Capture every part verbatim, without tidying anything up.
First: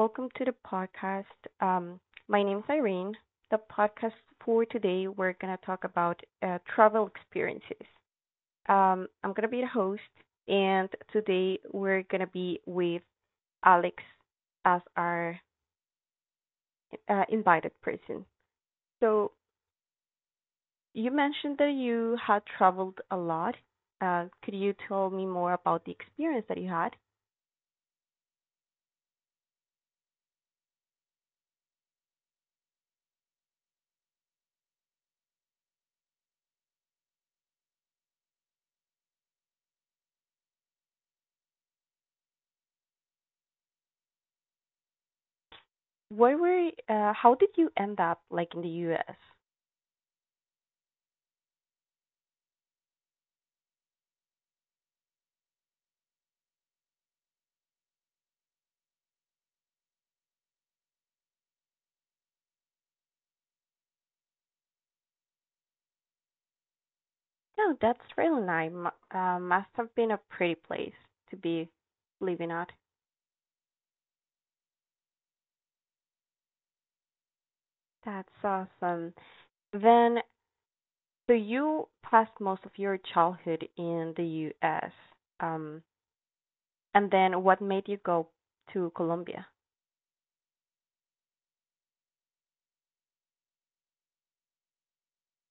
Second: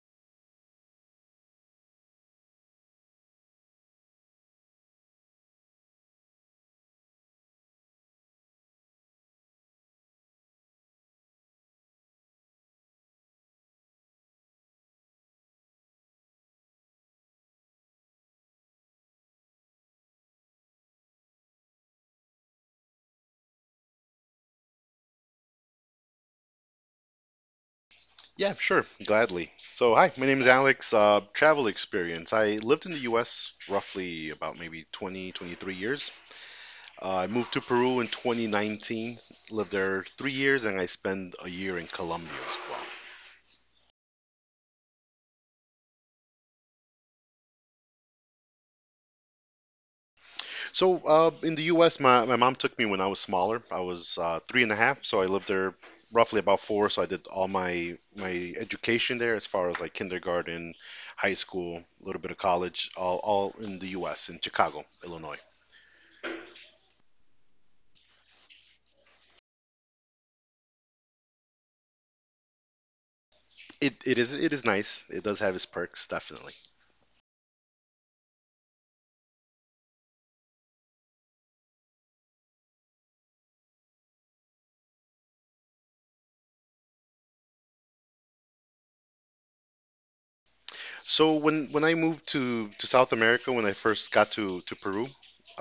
welcome to the podcast. Um, my name is Irene. The podcast for today, we're gonna talk about uh, travel experiences. Um, I'm gonna be the host, and today we're gonna be with Alex as our uh, invited person. So you mentioned that you had traveled a lot. Uh, could you tell me more about the experience that you had? Yeah, sure, gladly. So, hi, my name is Alex. Uh, travel experience. I lived in the U S roughly about maybe twenty, twenty-three years. Uh, I moved to Peru in twenty nineteen, lived there three years, and I spent a year in Colombia as well. Where were? Uh, how did you end up like in the U S? So, uh, in the U S, my, my mom took me when I was smaller. I was uh, three and a half, so I lived there roughly about four. So, I did all my, my education there as far as like kindergarten, high school, a little bit of college, all, all in the U S, in Chicago, Illinois. No, that's really nice. Mu- Uh, must have been a pretty place to be living at. It, it is it is nice. It does have its perks, definitely. That's awesome. Then, so you passed most of your childhood in the U S. Um, and then what made you go to Colombia? So when when I moved to to South America, when I first got to to Peru,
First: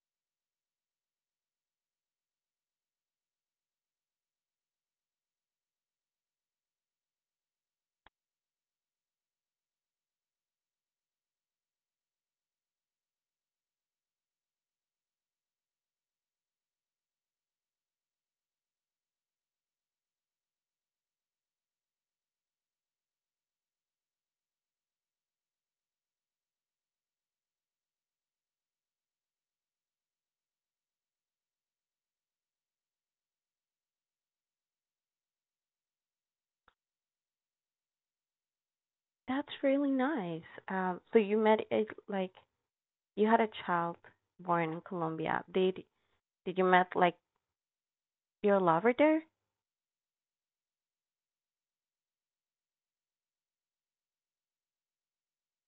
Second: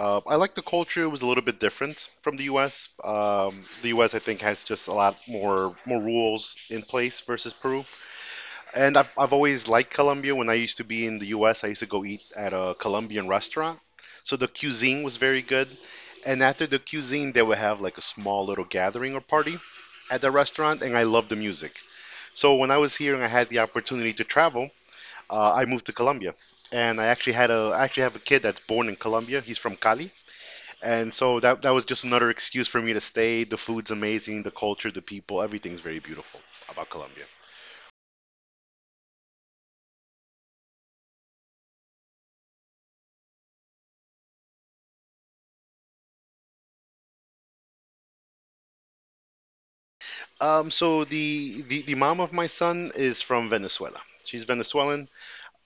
uh, I like the culture. It was a little bit different from the U S. Um, the U S. I think has just a lot more more rules in place versus Peru. And I've I've always liked Colombia. When I used to be in the U S, I used to go eat at a Colombian restaurant. So the cuisine was very good. And after the cuisine, they would have like a small little gathering or party at the restaurant, and I love the music. So when I was here and I had the opportunity to travel, uh, I moved to Colombia, and I actually had a I actually have a kid that's born in Colombia. He's from Cali, and so that that was just another excuse for me to stay. The food's amazing, the culture, the people, everything's very beautiful about Colombia. That's really nice. Um, so you met it like you had a child born in Colombia. Did did you met like your lover there? Um, so the, the the mom of my son is from Venezuela. She's Venezuelan.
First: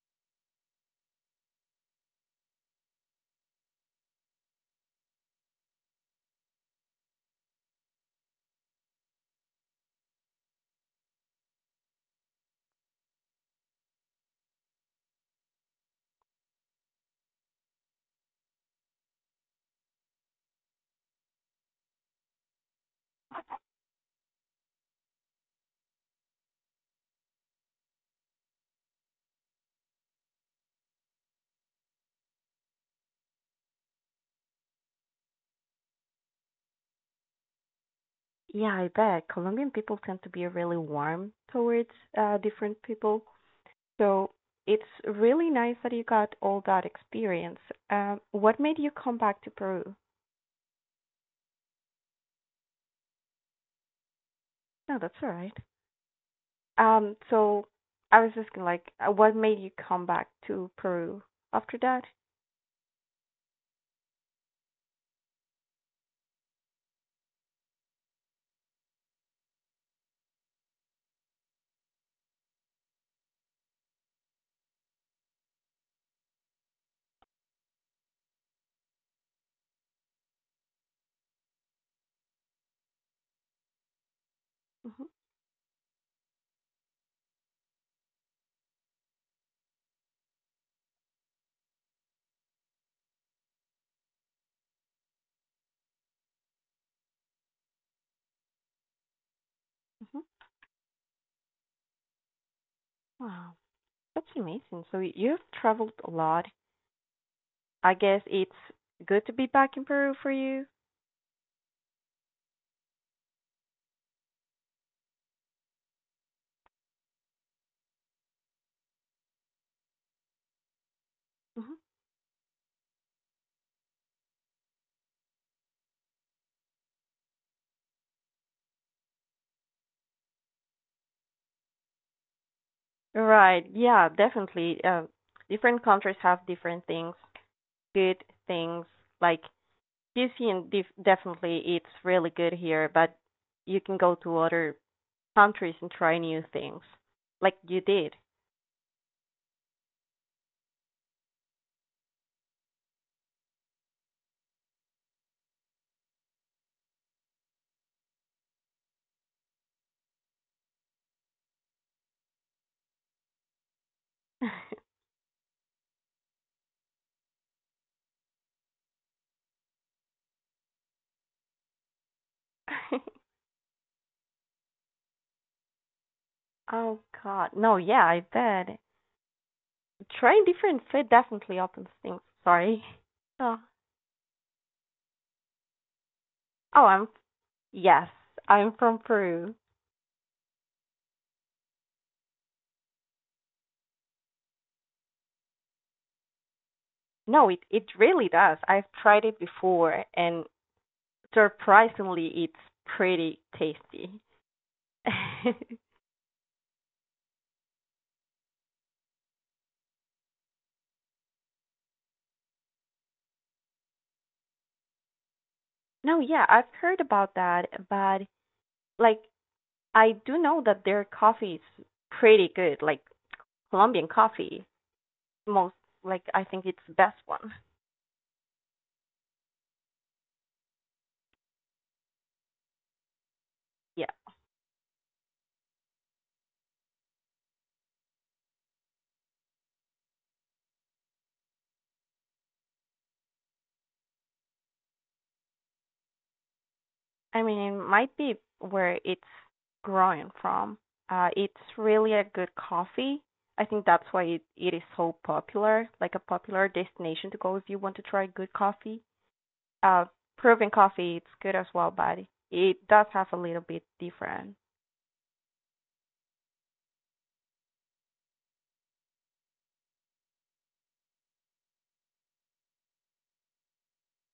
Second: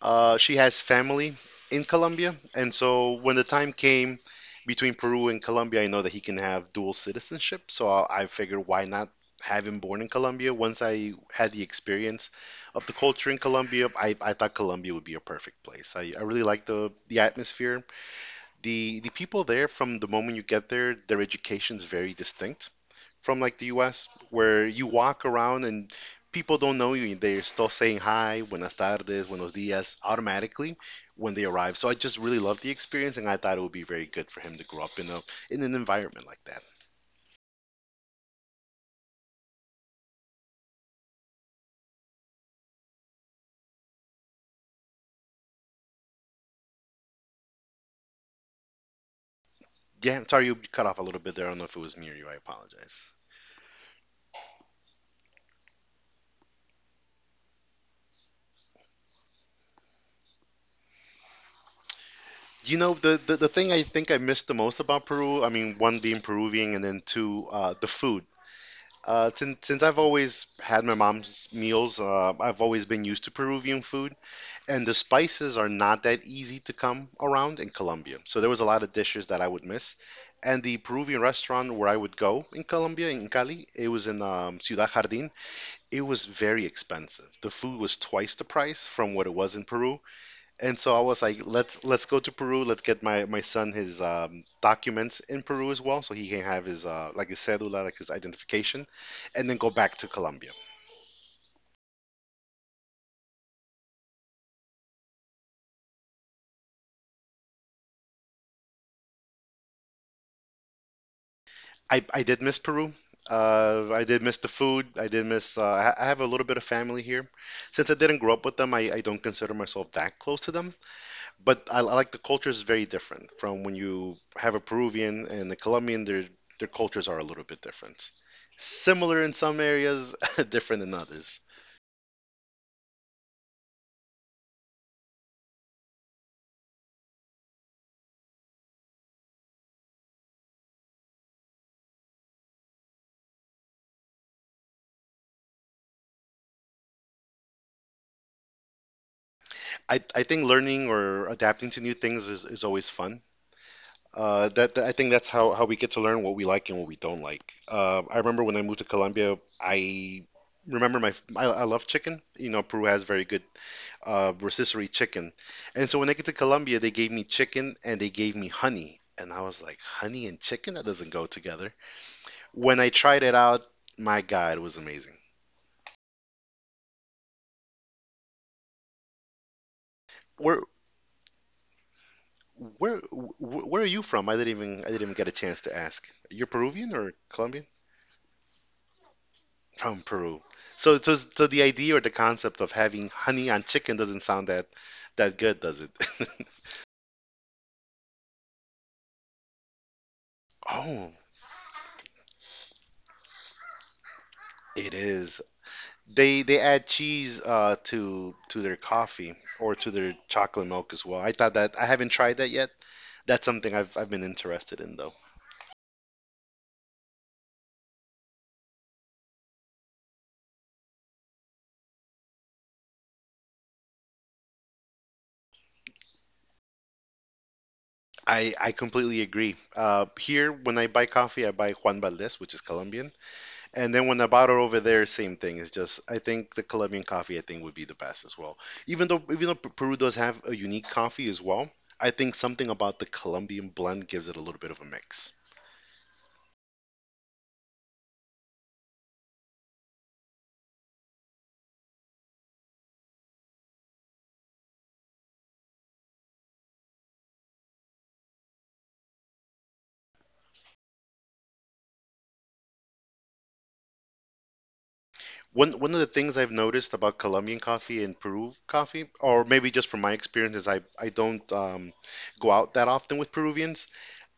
Uh, she has family in Colombia, and so when the time came between Peru and Colombia, I know that he can have dual citizenship. So I, I figured, why not have him born in Colombia? Once I had the experience of the culture in Colombia, I, I thought Colombia would be a perfect place. I, I really like the the atmosphere, the the people there from the moment you get there, their education's very distinct from like the U S, where you walk around and people don't know you. They're still saying hi, buenas tardes, buenos dias automatically when they arrive. So I just really love the experience, and I thought it would be very good for him to grow up in a in an environment like that. Yeah, I bet. Colombian people tend to be really warm towards uh different people. So it's really nice that you got all that experience. Um, what made you come back to Peru? Yeah, I'm sorry you cut off a little bit there. I don't know if it was me or you. I apologize. No, that's all right. Um, so I was asking, like, uh, what made you come back to Peru after that? You know, the, the, the thing I think I missed the most about Peru, I mean, one being Peruvian and then two, uh, the food. Uh, since since I've always had my mom's meals, uh, I've always been used to Peruvian food, and the spices are not that easy to come around in Colombia. So there was a lot of dishes that I would miss. And the Peruvian restaurant where I would go in Colombia, in Cali, it was in um, Ciudad hmm Jardín. It was very expensive. The food was twice the price from what it was in Peru, and so I was like, let's let's go to Peru. Let's get my my son his um, documents in Peru as well, so he can have his uh, like his cédula, like his identification, and then go back to hmm Colombia. Wow, that's amazing. So y- you've traveled a lot. I guess it's good to be back in Peru for you. I I did miss Peru. Uh, I did miss the food. I did miss. Uh, I ha- I have a little bit of family here. Since I didn't grow up with them, I, I don't consider myself that close to them. But hmm I, I like the culture is very different from when you have a Peruvian and a Colombian. Their their cultures are a little bit different. Similar in some areas, different in others. Right. Yeah, definitely. Um, different countries have different things, good things, like cuisine def- definitely it's really good here, but you can go to other countries and try new things, like you did. I, I think learning or adapting to new things is, is always fun. Uh, that, that- I think that's how, how we get to learn what we like and what we don't like. Uh, I remember when I moved to Colombia, I remember my I, I love chicken. You know, Peru has very good uh, rotisserie chicken, and so when I get to Colombia, they gave me chicken and they gave me honey, and I was like, honey and chicken? That doesn't go together. When I tried it out, my God, it was amazing. Oh God, no, yeah, I bet trying Where different food definitely opens things. Sorry. where Oh, wh- where are you from? I didn't even I didn't even get a chance to ask. You're oh, Peruvian or I'm Colombian? yes, I'm from Peru. From Peru. So, so, so the idea or the concept of having honey on chicken doesn't sound that that good, does it? No, it it really does. I've tried it before, and Oh, surprisingly, it's pretty tasty. it is. They they add cheese uh, to to their coffee or to their chocolate milk as well. I thought that I haven't tried that yet. That's something I've I've been interested in though. No, yeah, I've heard about that, but like I do know that their coffee is pretty good, like Colombian coffee. Most like I think it's the best one. I I completely agree. Uh, here when I buy coffee, I buy Juan Valdez, which is Colombian. And then Yeah. when I bought it over there, same thing. It's just I think the Colombian coffee I think would be the best as well. Even though even though P- Peru does have a unique coffee as well, I think something about the Colombian blend gives it a little bit of a mix. I mean, it might be where it's growing from. Uh, it's really a good coffee. I think that's why it, it is so popular, like a popular destination to go if you want to try good coffee. Uh, Peruvian coffee, it's good as well, but it does have a little bit different. One one of the things I've noticed about Colombian coffee and Peru coffee, or maybe just from my experience, is I I don't um, go out that often with Peruvians.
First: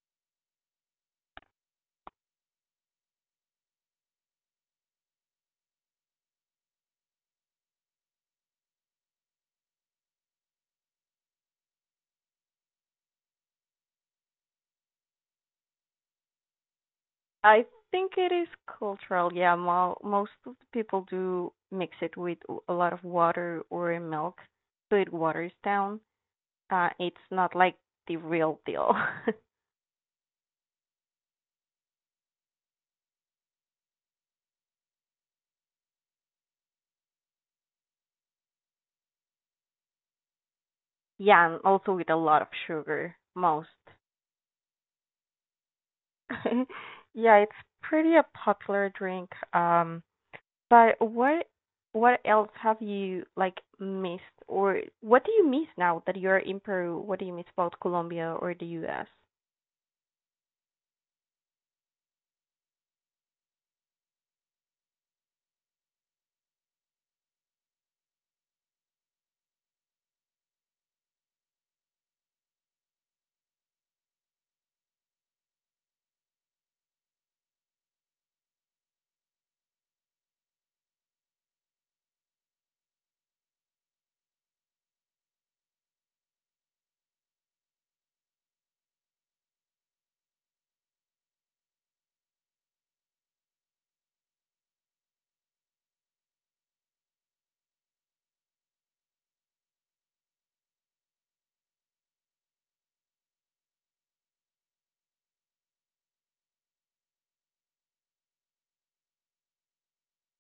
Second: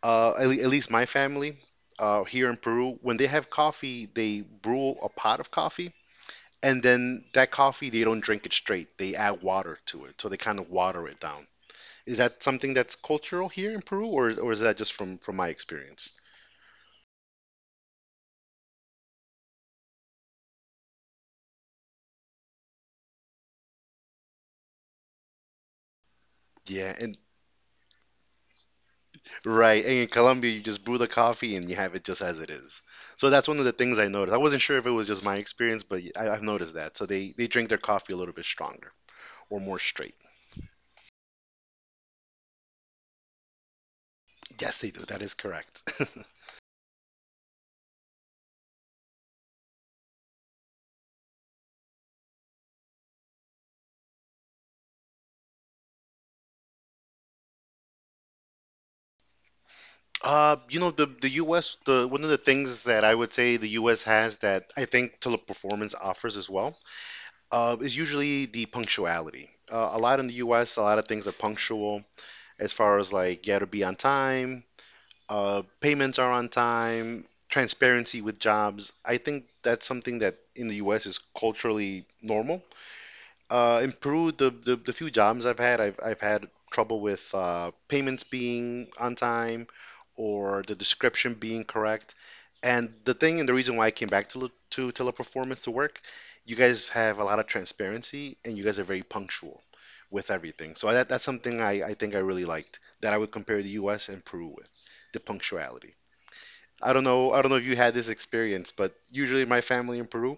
Uh, at, le- at least my family uh, here in Peru, when they have coffee, they brew a pot of coffee. And then that coffee, they don't drink it straight. They add water to it. So they kind of water it down. Is that something that's cultural here in Peru, or, or is that just from, from my experience? I think it is cultural. Yeah, mo most of the people do mix it with a lot of water or milk, so it waters down. Uh, Yeah, and It's not like the real deal. right. And in Colombia, you just brew the coffee and you have it just as it is. So that's one of the things I noticed. I wasn't sure if it was just my experience, but I, I've noticed that. So they, they drink their coffee a little bit stronger or more straight. Yeah, and also with a lot of sugar, most. Yes, they do. That is correct. Yeah, it's pretty a popular drink. Um, but what what else have you like missed or what do you miss now that you're in Peru? What do you miss about Colombia or the U S? Uh, you know, the the U S, the one of the things that I would say the U S has that I think teleperformance offers as well uh, is usually the punctuality. Uh, a lot in the U S, a lot of things are punctual as far as like you got to be on time, uh, payments are on time, transparency with jobs. I think that's something that in the U S is culturally normal. Uh, in Peru, the, the, the few jobs I've had, I've, I've had trouble with uh, payments being on time or the description being correct. And the thing and the reason why I came back to le- to teleperformance to work, you guys have a lot of transparency and you guys are very punctual with everything. So that, that's something I, I think I really liked that I would compare the U S and Peru with, the punctuality. I don't know I don't know if you had this experience, but usually my family in Peru,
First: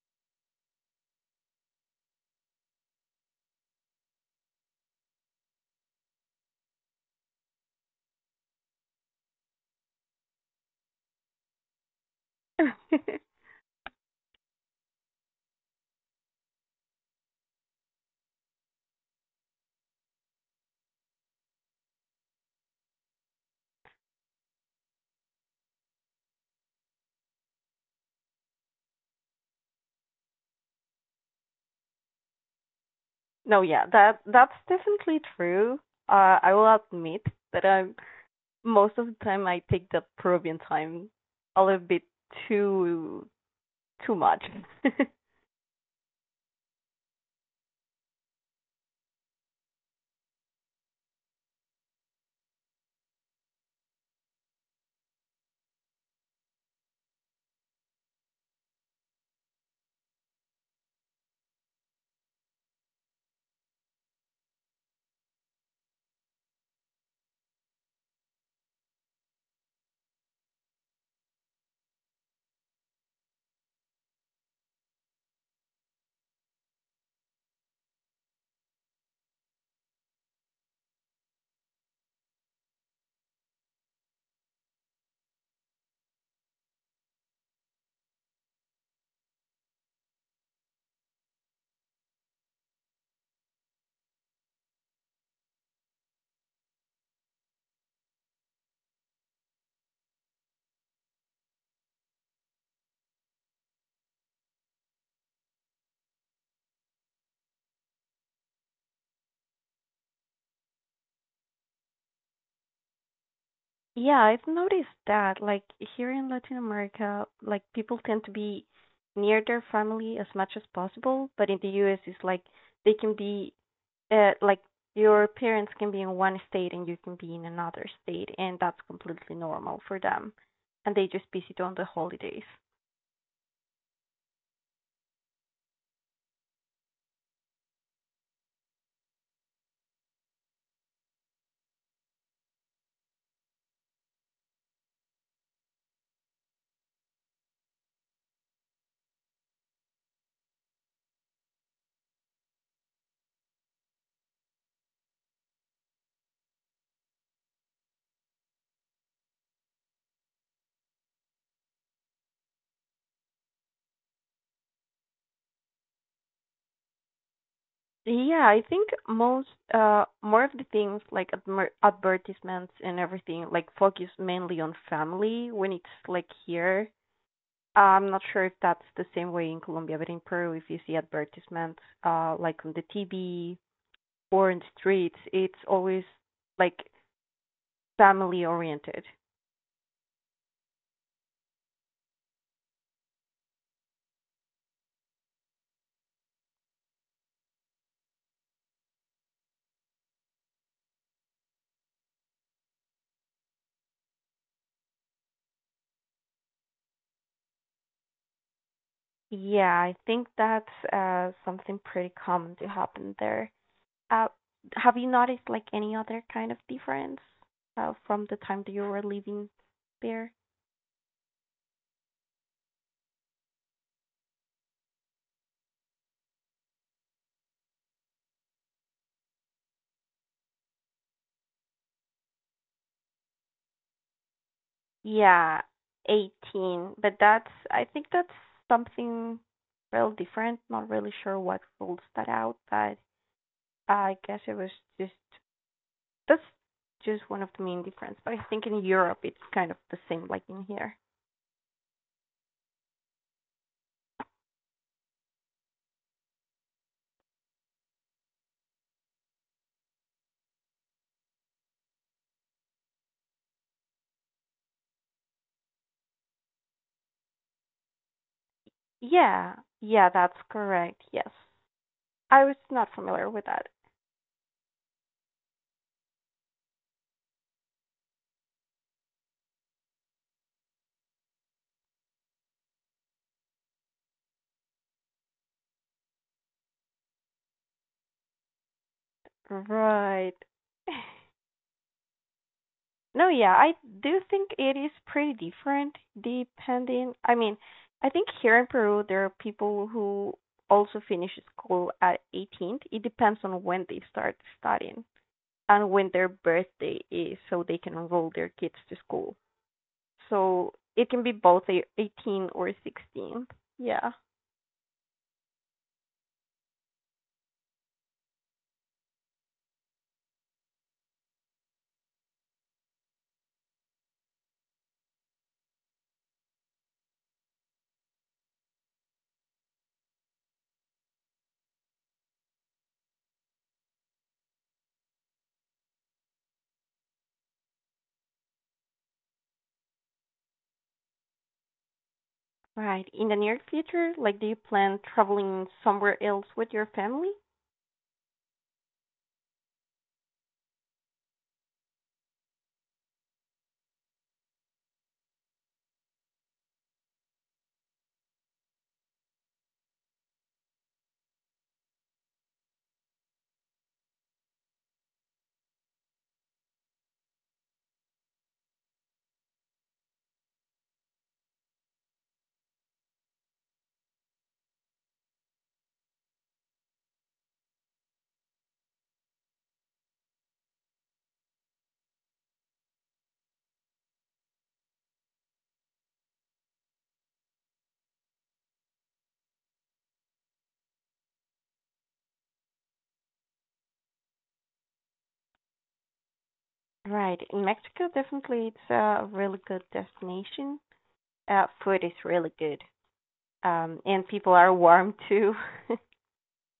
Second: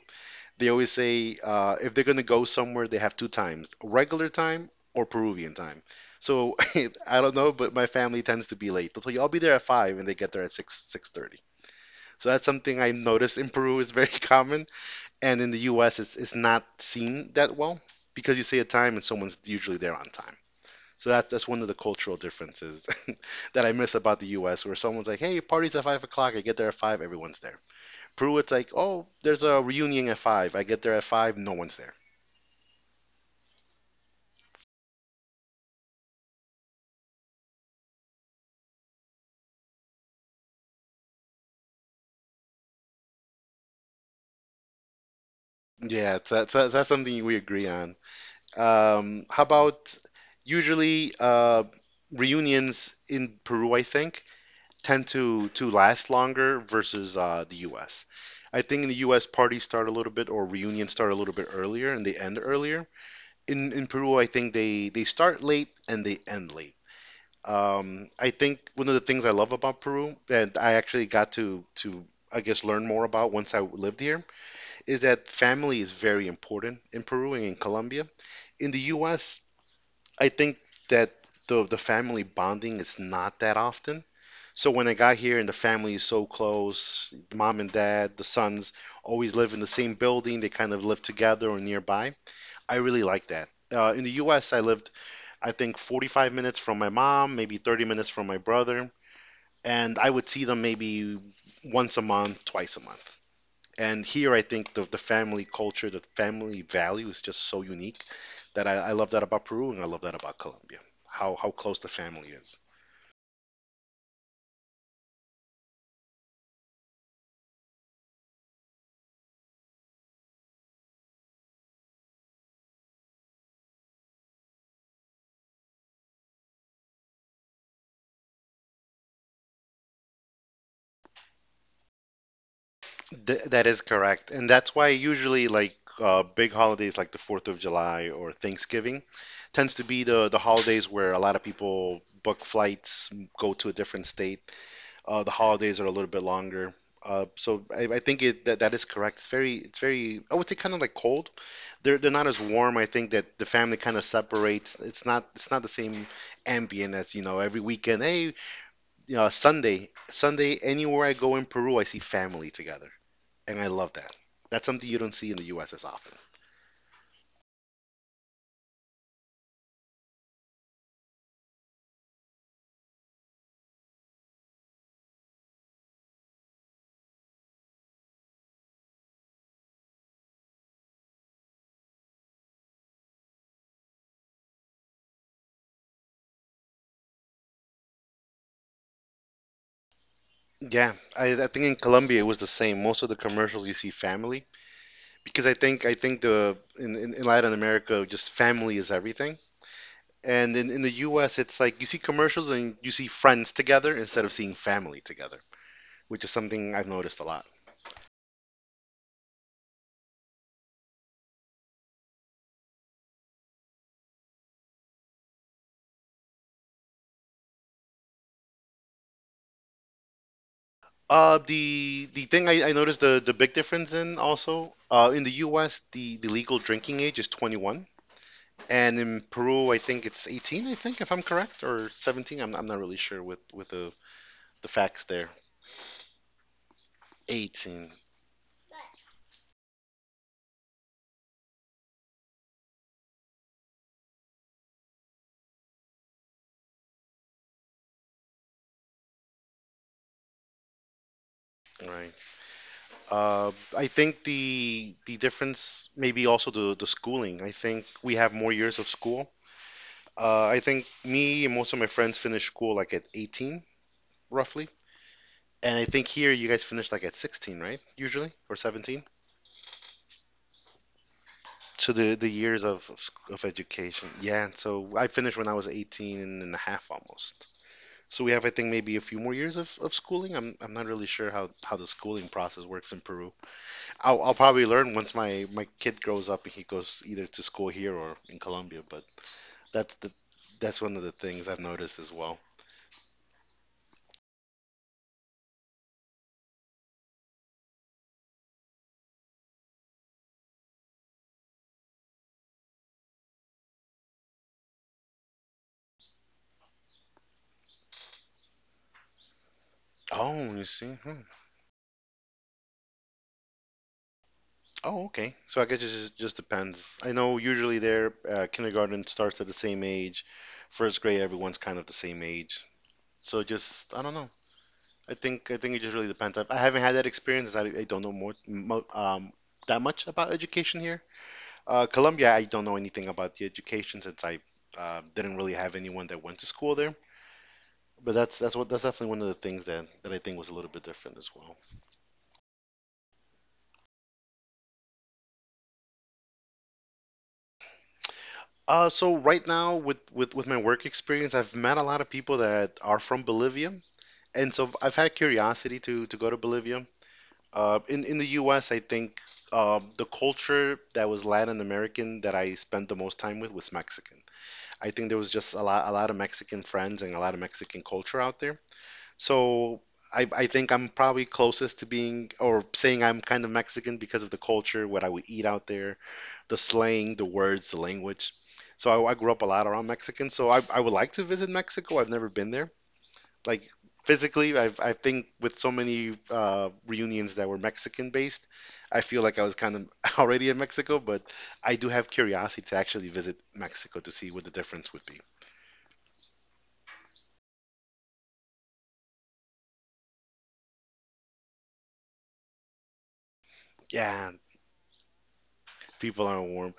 they always say uh, if they're gonna go somewhere, they have two times, regular time or Peruvian time. So I don't know, but my family tends to be late. They'll tell you I'll be there at five and they get there at six six thirty. So that's something I noticed in Peru is very common, and in the U S it's, it's not seen that well because you say a time and someone's usually there on time. So that's that's one of the cultural differences that I miss about the U S where someone's like, "Hey, party's at five o'clock. I get there at five. Everyone's there." Peru, it's like, "Oh, there's a reunion at five. I get there at five. No one's there." No, yeah, that that's definitely true. Uh, I will admit that I'm most of the time I take the Peruvian time a little bit too too much. Yeah, it's, that's that's that's something we agree on. Um, how about usually uh, reunions in Peru? I think tend to to last longer versus uh, the U S. I think in the U S parties start a little bit or reunions start a little bit earlier and they end earlier. In in Peru, I think they they start late and they end late. Um, I think one of the things I love about Peru that I actually got to to I guess learn more about once I lived here is that family is very important in Peru and in Colombia. In the U S, I think that the the family bonding is not that often. So when I got here and the family is so close, mom and dad, the sons always live in the same building. They kind of live together or nearby. I really like that. Uh, in the U S, I lived, I think, forty-five minutes from my mom, maybe thirty minutes from my brother, and I would see them maybe once a month, twice a month. And here, I think the, the family culture, the family value is just so unique that I, I love that about Peru and I love that about Colombia, how, how close the family is. Yeah, I've noticed that. Like here in Latin America, like people tend to be near their family as much as possible, but in the U S it's like they can be uh, like your parents can be in one state and you can be in another state, and that's completely normal for them. And they just visit on the holidays. Th that is correct. And that's why usually like uh, big holidays like the fourth of July or Thanksgiving tends to be the the holidays where a lot of people book flights, m- go to a different state. Uh, the holidays are a little bit longer. Uh, so I, I think it that, that is correct. It's very it's very I would say, kind of like cold. They're they're not as warm. I think that the family kind of separates. It's not it's not the same ambient as, you know, every weekend. Hey, you know, Sunday, Sunday, anywhere I go in Peru, I see family together and I love that. That's something you don't see in the U S as often. Yeah, I think most uh more of the things like admer- advertisements and everything like focus mainly on family when it's like here. I'm not sure if that's the same way in Colombia, but in Peru, if you see advertisements uh like on the T V or in the streets, it's always like family oriented. Yeah, I, I think in Colombia it was the same. Most of the commercials you see family because I think I think the in, in, in Latin America just family is everything. And in, in the U S it's like you see commercials and you see friends together instead of seeing family together, which is something I've noticed a lot. Yeah, I think that's uh something pretty common to happen there. Uh, have you noticed like any other kind of difference uh, from the time that you were living there? Uh, the the thing I, I noticed, the, the big difference in, also uh, in the U S, the, the legal drinking age is twenty-one. And in Peru, I think it's eighteen, I think, if I'm correct, or seventeen. I'm, I'm not really sure with, with the, the facts there. Yeah, eighteen. But that's, I eighteen, think that's something real different. Not really sure what rules that out, but I guess it was just, that's just one of the main difference. But I think in Europe it's kind of the same like in here. right. Uh, I think the the difference maybe also the, the schooling. I think we have more years of school. Uh, I think me and most of my friends finish school like at eighteen, roughly. And I think here you guys finish like at sixteen, right? Usually, or seventeen. Yeah, yeah, that's correct. Yes. So the, the I was years of, not of, sc- familiar of with that. education. Yeah, so I finished when I was eighteen and a half almost. So we have, I think, maybe a few more years of, of schooling. I'm, I'm not really sure how, how the schooling process works in Peru. I'll, I'll probably learn once my, my kid grows up and he goes either to school here or in Colombia, but that's the Right. that's one of the things I've noticed as well. No, yeah, I do think it is pretty different depending. I mean, I think here in Peru there are people who also finish school at eighteen. It depends on when they start studying and when their birthday is so they can enroll their kids to school. Oh, you So see. it Hmm. can be both a eighteen or sixteen. Yeah. Oh, okay. So I guess it just, just depends. I know usually their uh, kindergarten starts at the same age. First grade, everyone's kind of the same age. So just, I don't know. I think I think it just really depends. I, I haven't had that experience. I, I don't know more mo um, that much about education here. Uh, Colombia, I don't know anything about the education since I uh, didn't really have anyone that went to school there. But that's that's what that's definitely one of the things that that I think was a little bit different as well. Right. In the near future, like do you plan traveling somewhere else with your family? Uh, so right now with with with my work experience, I've met a lot of people that are from Bolivia, and so I've had curiosity to to go to Bolivia. Uh, in in the U S, I think uh, the culture that was Latin American that I spent the most time with was Mexican. I think there was just a lot a lot of Mexican friends and a lot of Mexican culture out there. So I I think I'm probably closest to being or saying I'm kind of Mexican because of the culture, what I would eat out there, the slang, the words, the language. So I, I grew up a lot around Mexican. So I I would like to visit Mexico. I've never been there like physically. I've, i think with so many uh, reunions that were Mexican based, I feel like I was kind of already in Mexico, but I do have curiosity to actually visit Mexico to see what the difference would be. Right. In Mexico, definitely it's a really good destination. Uh, food is really good. Um, and Yeah, people are warm too. people are warm.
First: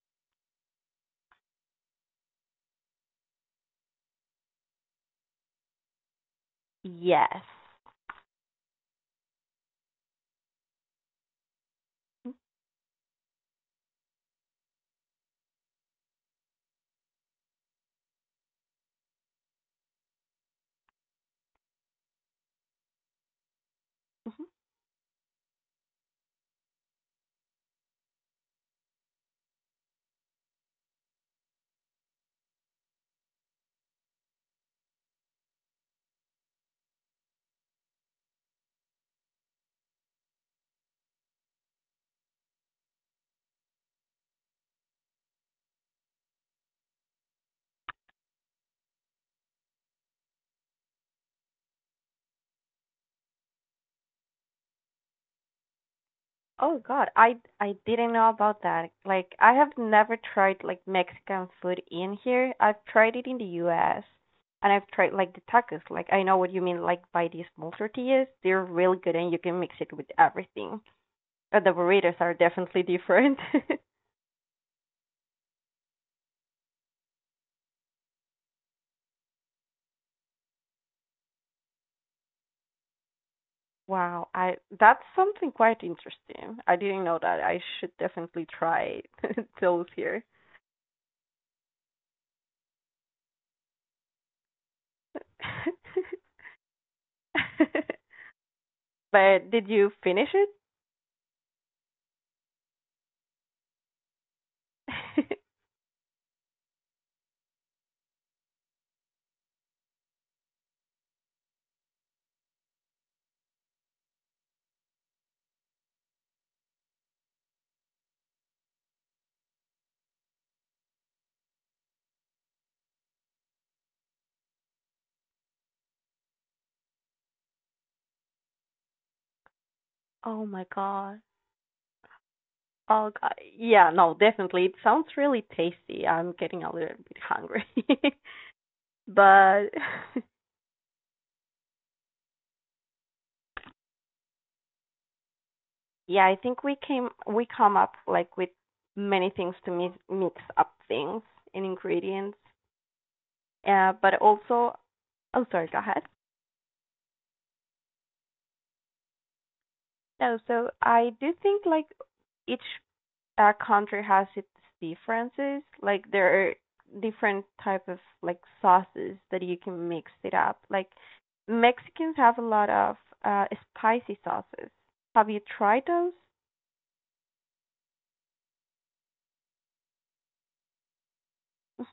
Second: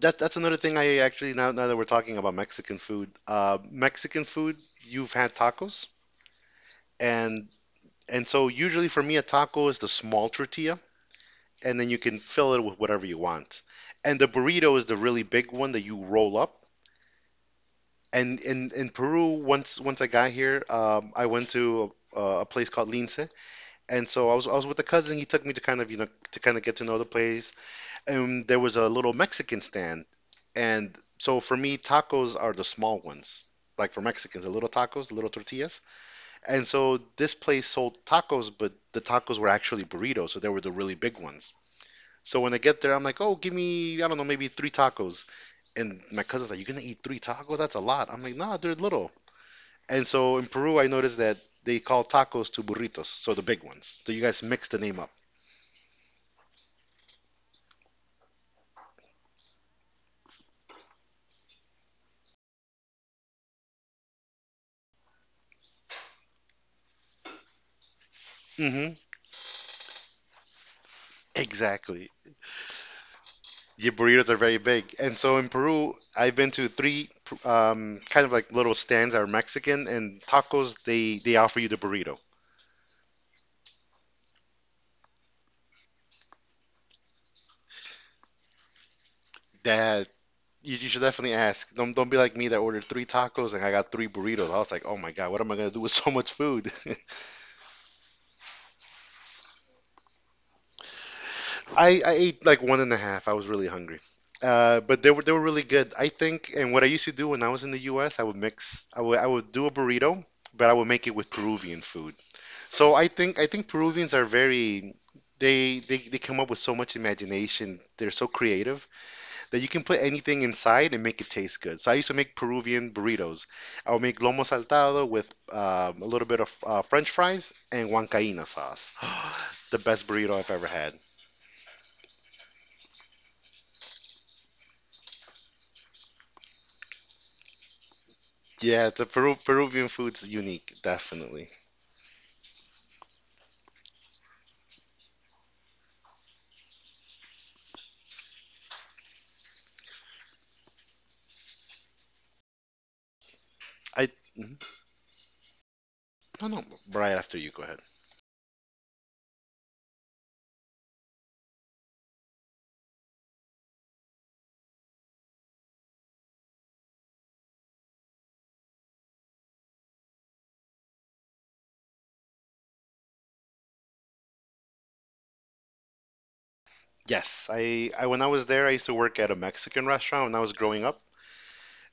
That, that's another thing. I actually now, now that we're talking about Mexican food, uh, mexican food you've had tacos. Yes. and and so usually for me a taco is the small tortilla, and then you can fill it with whatever you want, and the burrito is the really big one that you roll up. And in in Peru, once once I got here, um, I went to a, a place called Lince, and so I Mhm. was I was with a cousin. He took me to kind of, you know, to kind of get to know the place, and there was a little Mexican stand, and so for me, tacos are the small ones, like for Mexicans, the little tacos, the little tortillas. And so this place sold tacos, but the tacos were actually burritos, so they were the really big ones. So when I get there, I'm like, oh, give me, I don't know, maybe three tacos. And my cousin's like, you're gonna eat three tacos? That's a lot. I'm like, nah, they're little. And so in Peru, I noticed that they call tacos to burritos, so the big ones. So you guys mix the name up. Oh God, I I didn't know about that. Like I have never tried like Mexican food in here. I've tried it in the U S and I've tried like the tacos. Like I know what you mean. Like by these small tortillas, they're Hmm. really good and you can mix it with everything. But the Exactly. burritos are definitely different. Your burritos are very big. And so in Peru, I've been to three um, kind of like little stands that are Mexican, and tacos, they, they offer you the burrito. Wow, I that's something quite interesting. I didn't know that. I should definitely try those That here. you, you should definitely ask. Don't, don't be like me that ordered three tacos and I got three burritos. I was like, oh my God, what am I going to do with so much food? But did you finish it? I, I ate like one and a half. I was really hungry. Uh, but they were they were really good. I think, and what I used to do when I was in the U S, I would mix. I would I would do a burrito, but I would make it with Peruvian food. So I think I think Peruvians are very. They, they, they come up with so much imagination. They're so creative that you can put anything inside and make it taste good. So I used to make Peruvian burritos. I would make lomo saltado with um, a little bit of uh, French fries and huancaína sauce. The best burrito Oh I've my ever had. God. Oh God. Yeah, no, definitely. It sounds really tasty. I'm getting a little bit hungry. Yeah, the Peru But Peruvian food's unique, definitely. yeah, I think we came we come up like with many things to mix mix up things and ingredients. Uh, I But mhm. also, oh sorry, go ahead. no no right after you, go ahead. No, so I do think like each uh, country has its differences. Like there are different type of like sauces that you can mix it up. Like Mexicans have a lot of uh, spicy sauces. Have you tried those? Yes, I, I when I was there, I used to work at a Mexican restaurant when I was growing up,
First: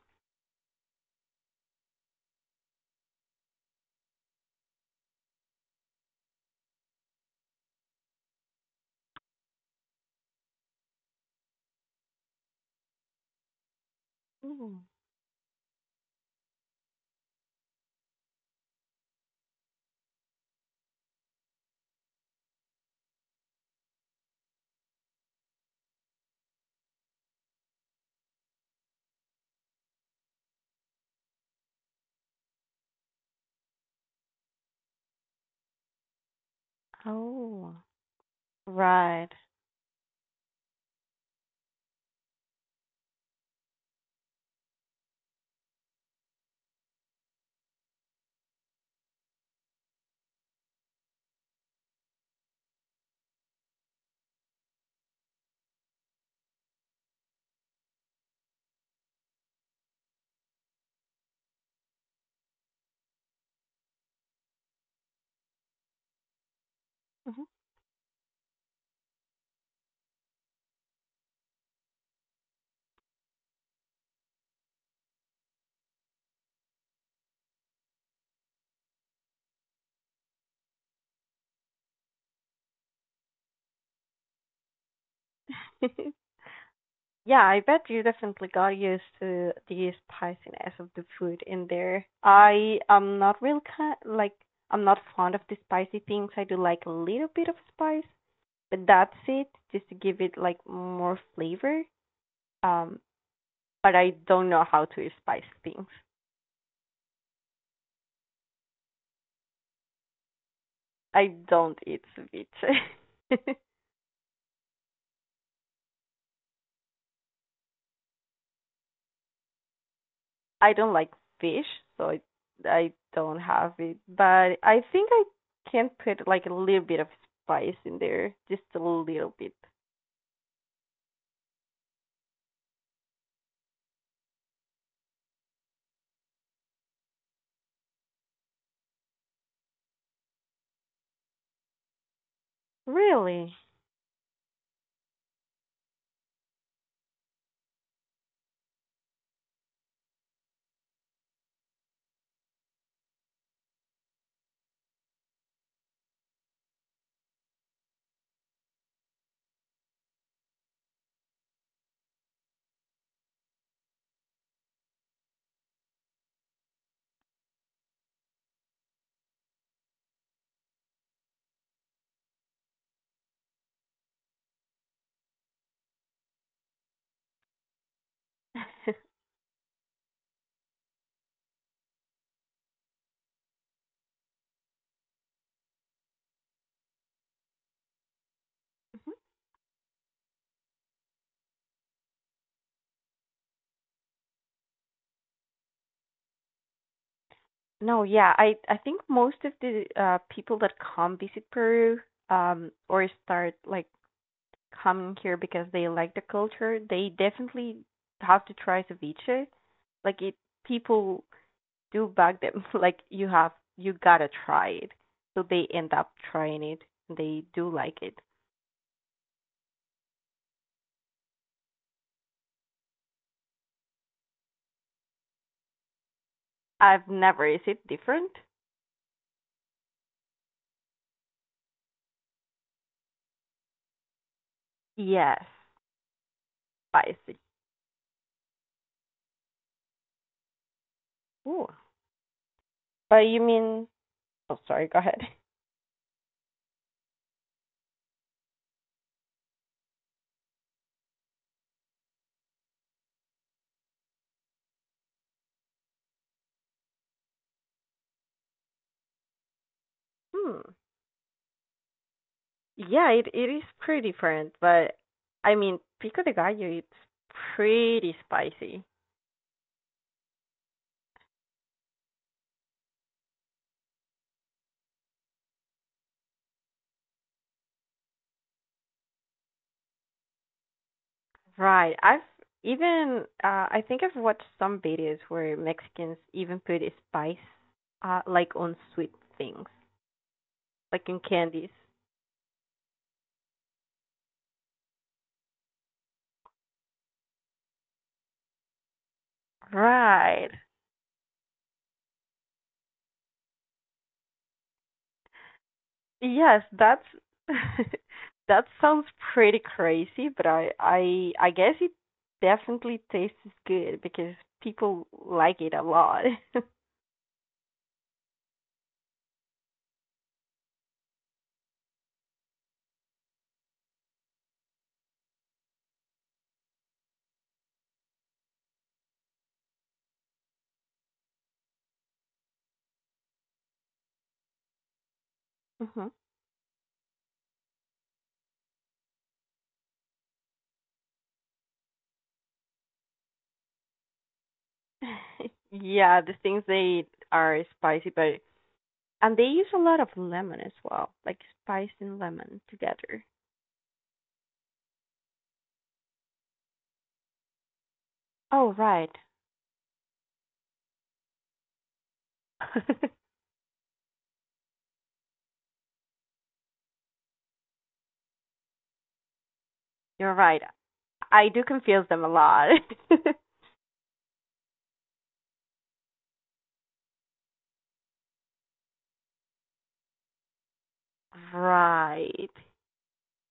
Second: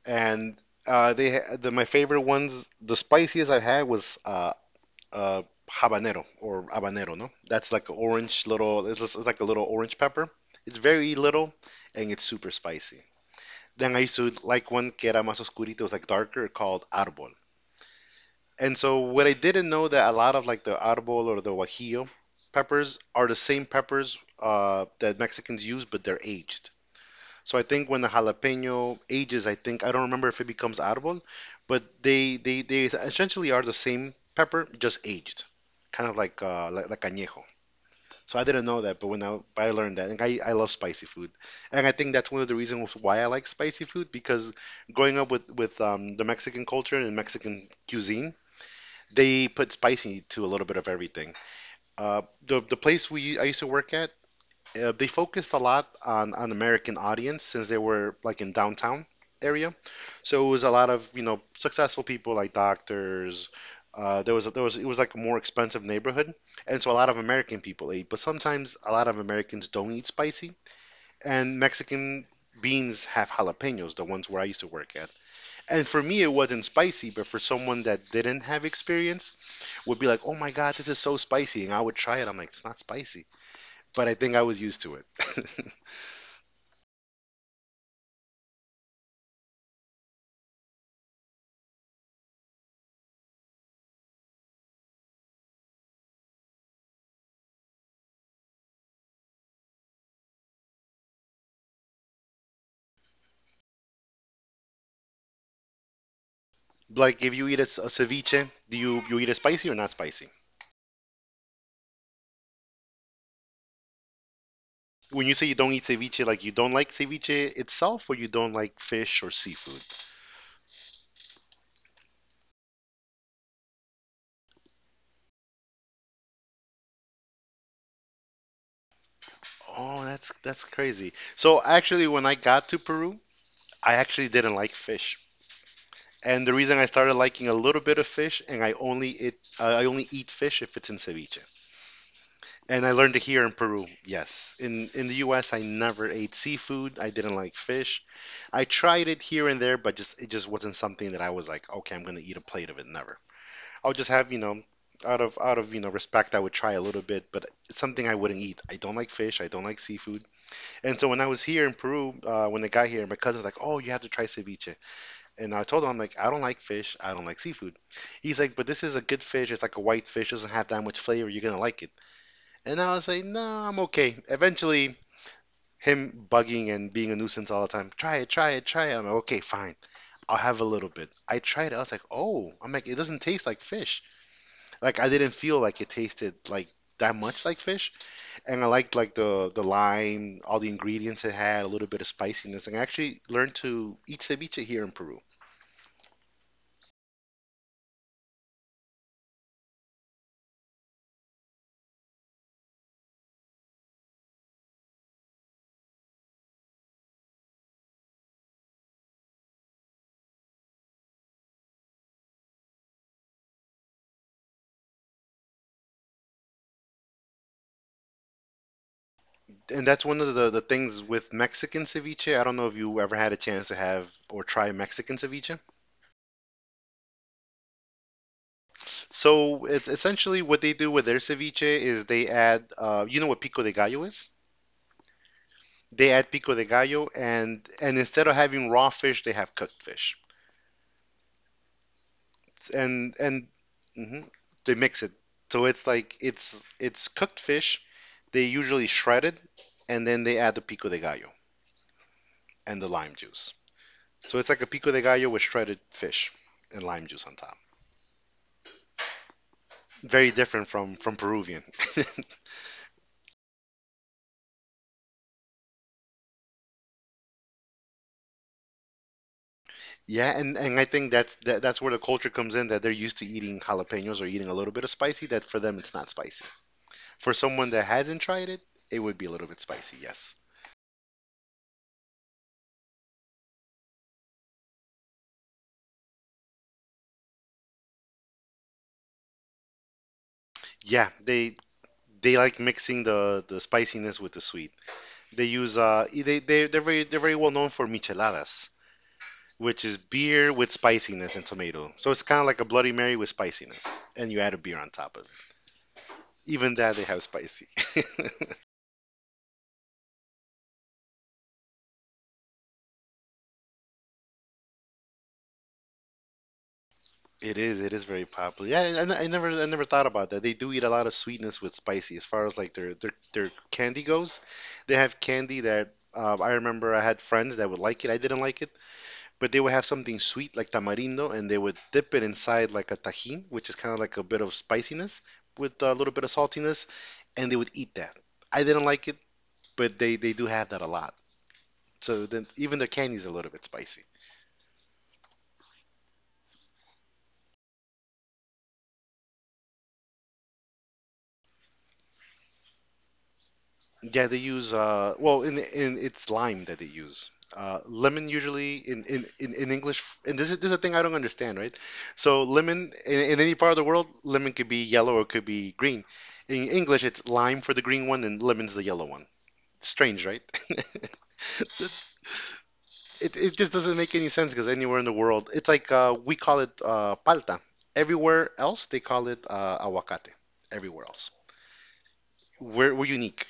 and uh, they ha- the, my favorite ones, the spiciest I had was uh, uh, habanero, or habanero, no? That's like an orange little, it's, just- it's like a little orange pepper. It's very little and it's super spicy. Then I used to like Mhm. one que era más oscurito, it was like darker, called árbol. And so what I didn't know that a lot of like the arbol or the guajillo peppers are the same peppers uh, that Mexicans use, but they're aged. So I think when the jalapeno ages, I think I don't remember if it becomes arbol, but they they, they essentially are the same pepper, just aged, kind of like uh, like, like añejo. Oh, So I didn't know that, but when right. I, I learned that, and I, I love spicy food, and I think that's one of the reasons why I like spicy food because growing up with with um, the Mexican culture and Mexican cuisine, they put spicy to a little bit of everything. Uh, the the place we I used to work at, uh, they focused a lot on on American audience since they were like in downtown area. So it was a lot of, you know, successful people like doctors. Uh, there was a, there was it was like a more expensive neighborhood, and so a lot of Mhm. American people ate. But sometimes a lot of Americans don't eat spicy, and Mexican beans have jalapenos, the ones where I used to work at, and for me it wasn't spicy, but for someone that didn't have experience would be like, oh my god, this is so spicy, and I would try it. I'm like, it's not spicy, but I think I was used to it. Yeah, I bet you definitely got used to the spiciness of the food in there. I am not real kind like I'm not fond of the spicy things. I do like a little bit of spice, but that's it, just to give it like more flavor. Um, but I don't know how to spice things. Like, if you eat a, s- a ceviche, do you, you eat it spicy or not spicy? I don't eat ceviche. When you say you don't eat ceviche, like, you don't like ceviche itself or you don't like fish or seafood? I don't like fish, so I I don't have it. But I think I can put like a little bit of spice in there, just a little bit. Oh, that's that's crazy. So actually when I got to Peru, I actually didn't like fish, and the reason I started liking a little bit of fish, and i only it i only eat fish if it's in ceviche. And I learned it here in Really? Peru, yes. In in the U S, I never ate seafood. I didn't like fish. I tried it here and there, but just it just wasn't something that I was like, okay, I'm gonna eat a plate of it. Never. I'll just have, you know, out of out of, you know, respect, I would try a little bit, but it's something I wouldn't eat. I don't like fish. I don't like seafood. And so when I was here in Peru, uh, when I got here, my cousin was like, oh, you have to try ceviche. And I told him, I'm like, I don't like fish. I don't like seafood. He's like, but this is a good fish. It's like a white fish. Doesn't have that much flavor. You're gonna like it. And I was like, no, I'm okay. Eventually, him bugging and being a nuisance all the time, try it, try it, try it. I'm like, okay, fine. I'll have a little bit. I tried it. I was like, oh, I'm like, it doesn't taste like fish. Like I didn't feel like it tasted like that much like fish. And I liked like the the lime, all the ingredients it had, a little bit of spiciness. And I actually learned to eat ceviche here in Peru. No, yeah. I I think most of the uh, people that come visit Peru um or start like coming here because they like the culture, they definitely have to try ceviche. Like it, people do bug them. Like you have, you gotta try it. So they end up trying it. They do like it. And that's one of the, the things with Mexican ceviche. I don't know if you ever had a chance to have or try Mexican ceviche. I've never. Is it different? So it's essentially what they do with their ceviche is they add, uh, you know what pico de gallo is? Yes, They add pico de gallo, spicy. and and instead of having raw fish, they have cooked fish, Ooh. and But you and mean? mhm, Oh, they sorry. Go mix it. ahead. So it's like it's it's cooked fish. They usually shred it, and then they add the pico de gallo and the lime juice. So it's like a pico de gallo with shredded fish and lime juice on top. Very Hmm. different from from Peruvian. Yeah, it it is pretty different. But I mean, pico de gallo, it's pretty spicy. Yeah, and, and I think that's that, that's where the culture comes in that they're used to eating jalapenos or eating a little bit of spicy that for them it's not spicy. For someone that hasn't tried it, it would be a little bit spicy, yes. Right. I've even uh, I think I've watched some videos where Mexicans even put spice uh, like on sweet things, Yeah, like in they candies. they like mixing the the spiciness with the sweet. They use uh e, they they they're very they're very well known for micheladas, which is beer Right. with spiciness and tomato. So it's kind of like a Bloody Mary with spiciness, and you add a beer on top of it. Yes, Even that they that's have spicy. that sounds pretty crazy, but I I I guess it definitely tastes good because people like it a lot. It is. It is very popular. Yeah, I, I I never, I never thought about that. They do eat a lot of sweetness with spicy. As far as like their their their candy goes, they have candy that uh, I remember I had friends that would like it. I didn't like it, but they would have something sweet like tamarindo, and they would dip it inside like a Tajin, which is kind of like a bit of spiciness with a Hmm. little bit of saltiness, and they would eat that. I didn't like it, but they they do have that a lot. So then even their candy's a little bit spicy. Yeah, the things they eat are spicy. But And they use a lot of lemon as well, like spice and lemon together. Yeah, they use uh well in in it's lime that they use. Uh lemon Oh, usually in right. in in, in English and this is this is a thing I don't understand, right? So lemon in, in any part of the world, lemon could be yellow or could be green. In English, it's lime for the green one and lemon's the yellow one. Strange, You're right? right. I do confuse That's- them a lot. It, it just doesn't make any sense because anywhere in the world, it's like uh, we call it uh, palta. Everywhere else, they call it uh, aguacate. Everywhere else. Right. We're, we're unique.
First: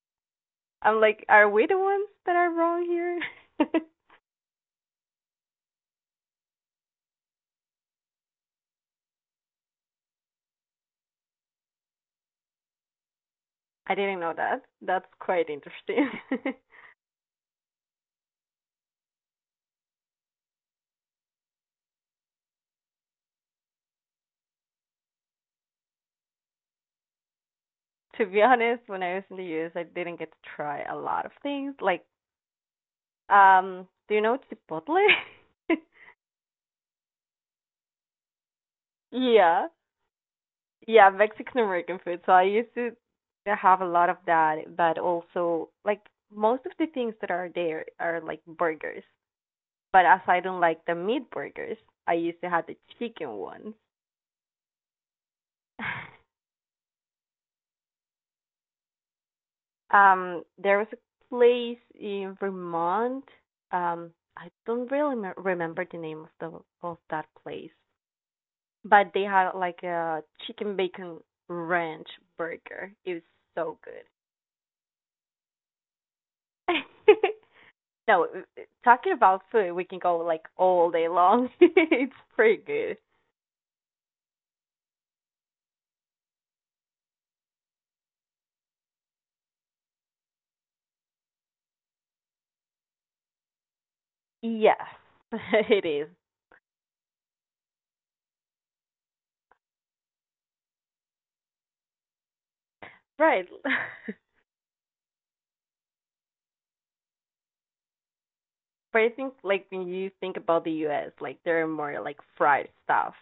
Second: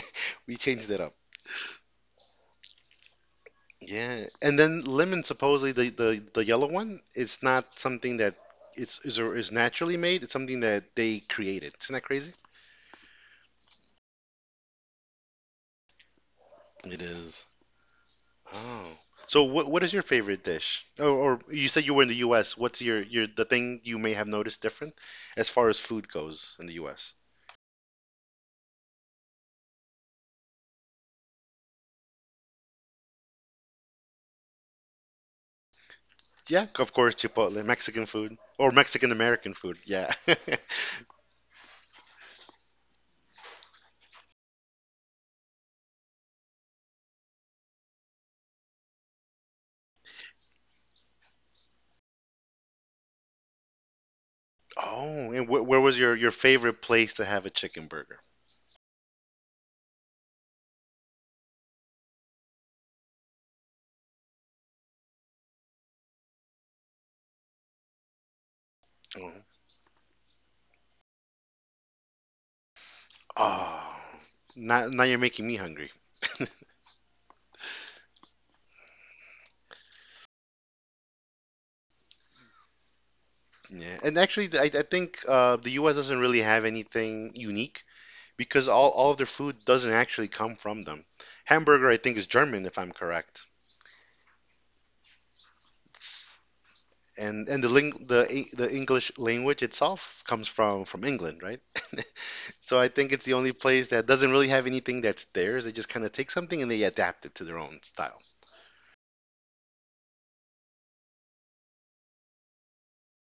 We changed I'm it. like, are we the ones that are wrong here? Yeah, and then lemon supposedly the, the the yellow one it's not something that it's is or is naturally made. It's something that they created. Isn't that crazy? I didn't know that. That's quite interesting. It is. Oh. So what what is your favorite dish? Or, or you said you were in the U S. What's your your the thing you may have noticed different as far as food goes in the U S? To be honest, when I was in the U S, I didn't get to try a lot of things. Like, um, do you know Chipotle? Yeah, of course, Chipotle, Mexican food or Mexican American Yeah, food. Yeah. Yeah, Mexican American food. So I used to have a lot of that, but also like most of the things that are there are like burgers. But as I don't like the meat burgers, I used to have the chicken ones. Oh, and wh where was your your favorite place to have a chicken burger? Um, there was a place in Vermont. Um, I don't really me- remember the name of the of that place, but they Oh. had like a chicken bacon ranch burger. It was so Oh. Now now you're making me hungry. good. No, talking about food, we can go like all day long. It's pretty good. Yeah, and actually, I, I think uh, the U S doesn't really have anything unique because all, all of their food doesn't actually come from them. Hamburger, I think, is German, if I'm correct. Yes, it is. It's, and and the ling the E- the English language itself comes from from England, right? So I think it's the Right. only place that doesn't really have anything that's theirs. They just kind of take something and they adapt it to their own style. But I think like when you think about the U S, like there are more like fried stuff.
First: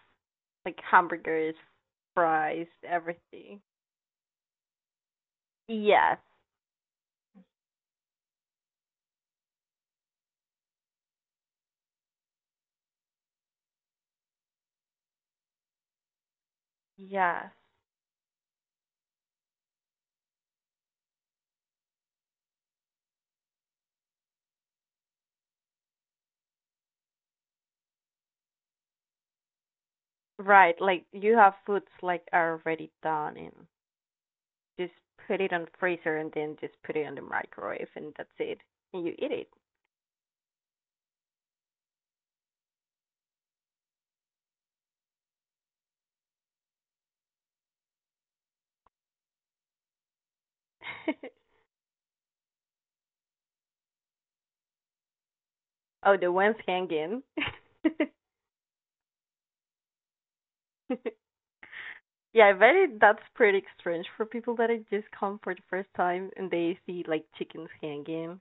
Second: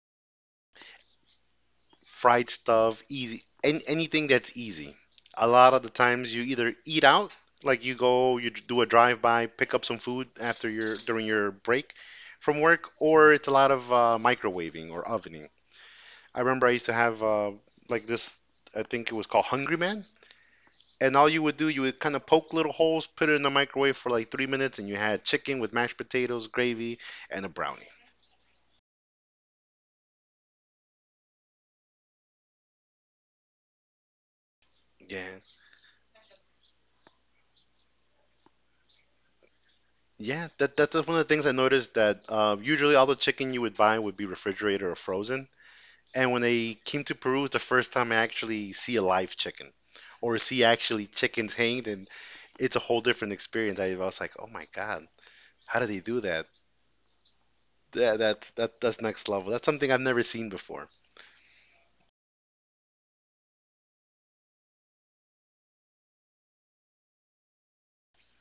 Like hamburgers, Fried fries, stuff, easy, everything. an anything that's easy. A lot of the Yes. times you either eat out, like you go, you do a drive-by, pick up some food after your during your break from work, or it's a lot of uh, microwaving or ovening. I remember I used to have Yes. uh, like this, I think it was called Hungry Man. And all you would do, you would kind of poke little holes, put it in the microwave for like three minutes, and you had chicken with mashed potatoes, gravy, and a brownie. Right. Like you have foods like are already done and just Yeah, put it on freezer and then just put it on the microwave and that's it. And you eat yeah, that that's one of the things I noticed that uh, usually all the chicken you would buy would be refrigerated or frozen. And when I came to Peru, the first time I actually see a live chicken or see actually it. chickens hanged, and it's a whole different experience. I was like, oh my God, how do they Oh, do the that? ones hanging. That that, that that's next level. That's something I've never seen before. Yeah, I bet it, that's pretty strange for people that had just come for the first time and they see like chickens hanging.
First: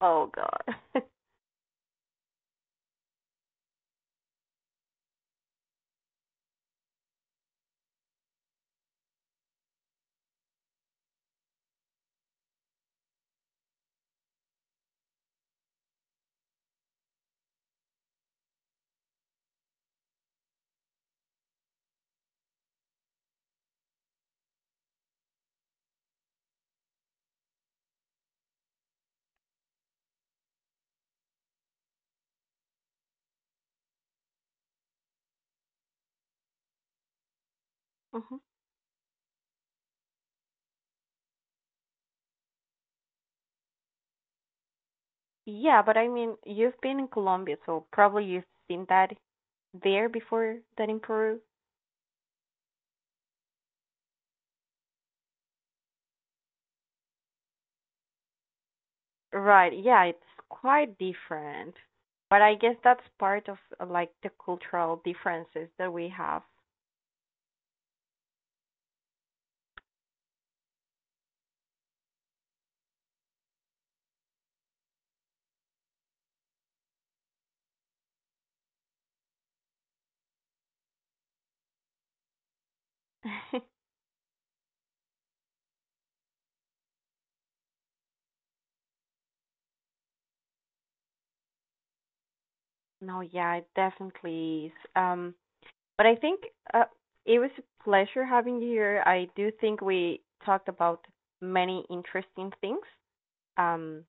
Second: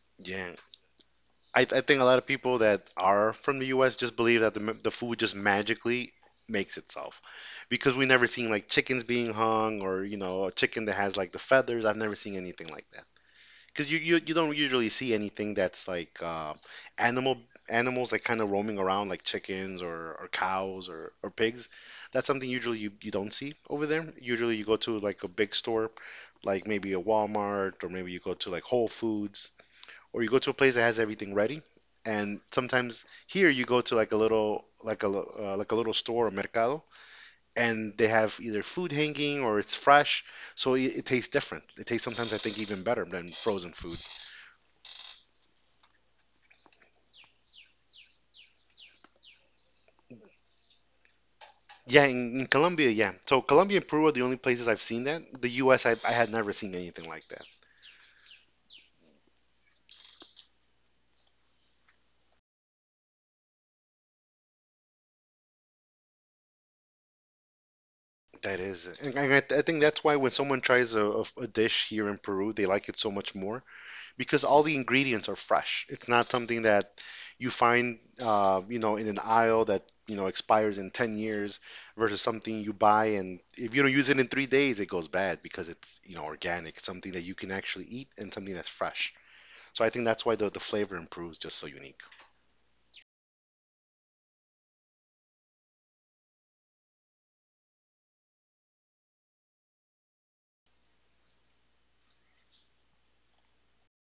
Oh Yeah. god. I, I think a lot of people that are from the U S just believe that the, m- the food just magically makes itself because we never seen like chickens being hung or you know a chicken that has like the feathers. I've never seen anything like that because you, you you don't usually see anything that's like uh, animal animals like kind of roaming around like chickens or, or cows or, or pigs. That's something usually you, you don't see over there. Usually you go to like a big store like maybe a Walmart or maybe you go to like Whole Foods or you go to a place that has everything ready. And sometimes here you go to like a little like a lo- uh, like a little store or mercado, and they Hmm. have either food hanging or it's fresh, so it, it tastes different. It tastes sometimes I think even better than frozen food. Yeah, but I mean, you've been in Colombia, so probably you've seen that there before than in Peru. Yeah, in, in Colombia, yeah. So Colombia and Peru are the only places I've seen that. The U S. I, I had never seen anything like that. Right. Yeah, it's quite different. But I guess that's part of uh, like the cultural differences that we have. That is, and I, I think that's why when someone tries a, a, a dish here in Peru, they like it so much more because all the ingredients are fresh. It's not something that you find, uh, you know, in an aisle that, you know, expires in ten years versus something you buy and if you don't use it in three days, it goes bad because it's, you know, organic, something that you can actually eat and something that's fresh. So I think that's why the, the flavor improves just so unique. No, yeah, it definitely is. Um, But I think uh, it was a pleasure having you here. I do think we talked about many interesting things. Um,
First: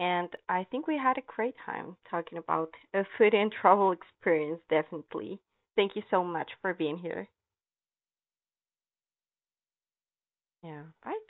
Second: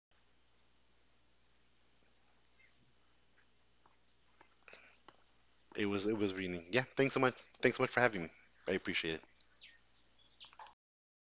and I think we had a great time talking about a food and travel experience, definitely. It Thank you was it so was much really for yeah. being Thanks so here. much. Thanks so much for having me. I appreciate it. Yeah. Bye.